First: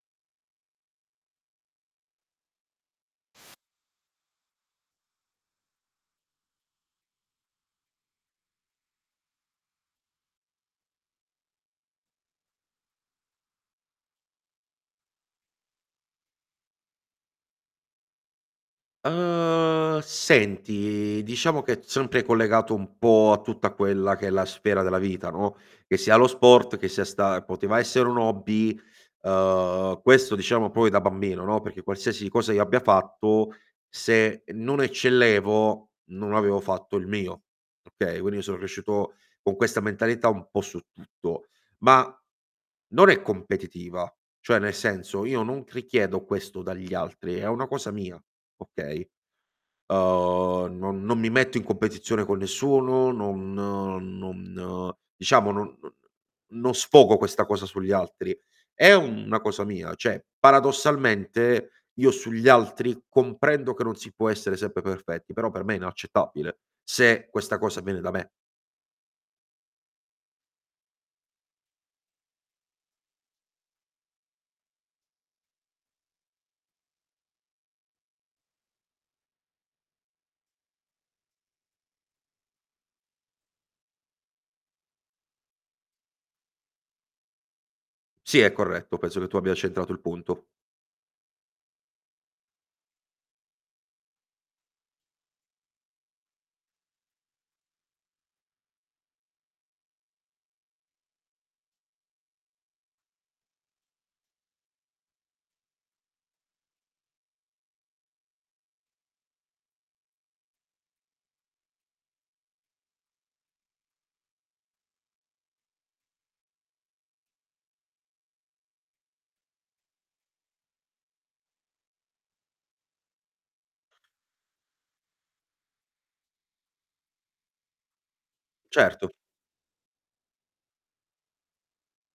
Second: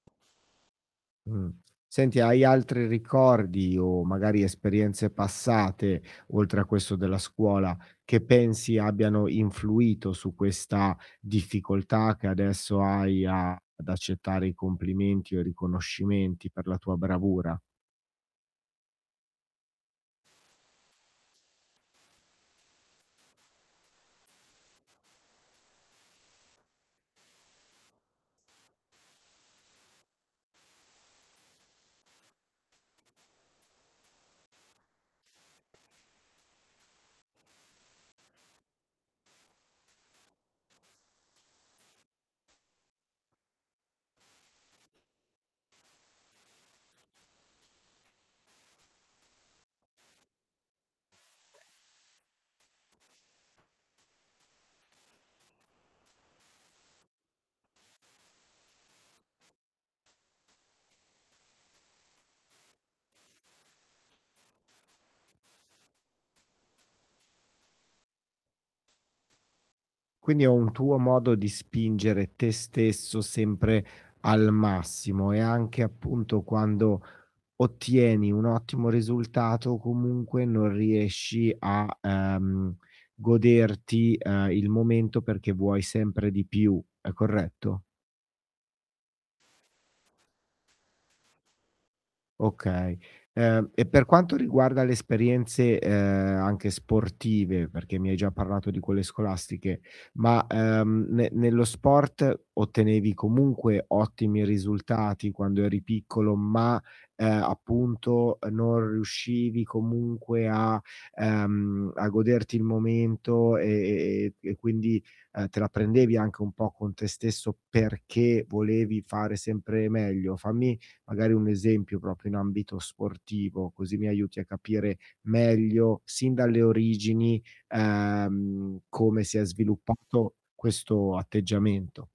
Mh. Senti, hai altri ricordi, o magari esperienze passate, oltre a questo della scuola, che pensi abbiano influito su questa difficoltà, che adesso hai, ad accettare i complimenti riconoscimenti per la tua bravura? Uhm, senti, diciamo che sempre collegato un po' a tutta quella che è la sfera della vita, no, che sia lo sport che sia sta poteva essere un hobby, uhm, questo diciamo proprio da bambino, no, perché qualsiasi cosa io abbia fatto, se non eccellevo, non avevo fatto il mio, okay, quindi io sono cresciuto con questa mentalità un po' su tutto, ma non è competitiva, cioè nel senso, io non richiedo questo dagli altri, è una cosa mia, okay, uhm, non non mi metto in competizione con nessuno, non non diciamo non sfogo questa cosa sugli altri. È una cosa mia, cioè paradossalmente, io sugli altri comprendo che non si può essere sempre perfetti, però per me è inaccettabile se questa cosa viene da me. Quindi è un tuo modo di spingere te stesso sempre al massimo, e anche appunto, quando ottieni un ottimo risultato, comunque non riesci a, ehm, goderti, uhm, il momento perché vuoi sempre di più, è corretto? Sì è corretto, penso che tu abbia centrato il punto. Okay. Uhm, e per quanto riguarda le esperienze, uhm, anche sportive, perché mi hai già parlato di quelle scolastiche, ma, uhm, ne nello sport, ottenevi comunque ottimi risultati quando eri piccolo, ma, ehm, appunto, uhm, non riuscivi comunque a, ehm, a goderti il momento e e e quindi, uhm, te la prendevi anche un po' con te stesso perché volevi fare sempre meglio? Fammi, magari, un esempio proprio in ambito sportivo così mi aiuti a capire meglio sin dalle origini, uhm, Certo. come si è sviluppato questo atteggiamento.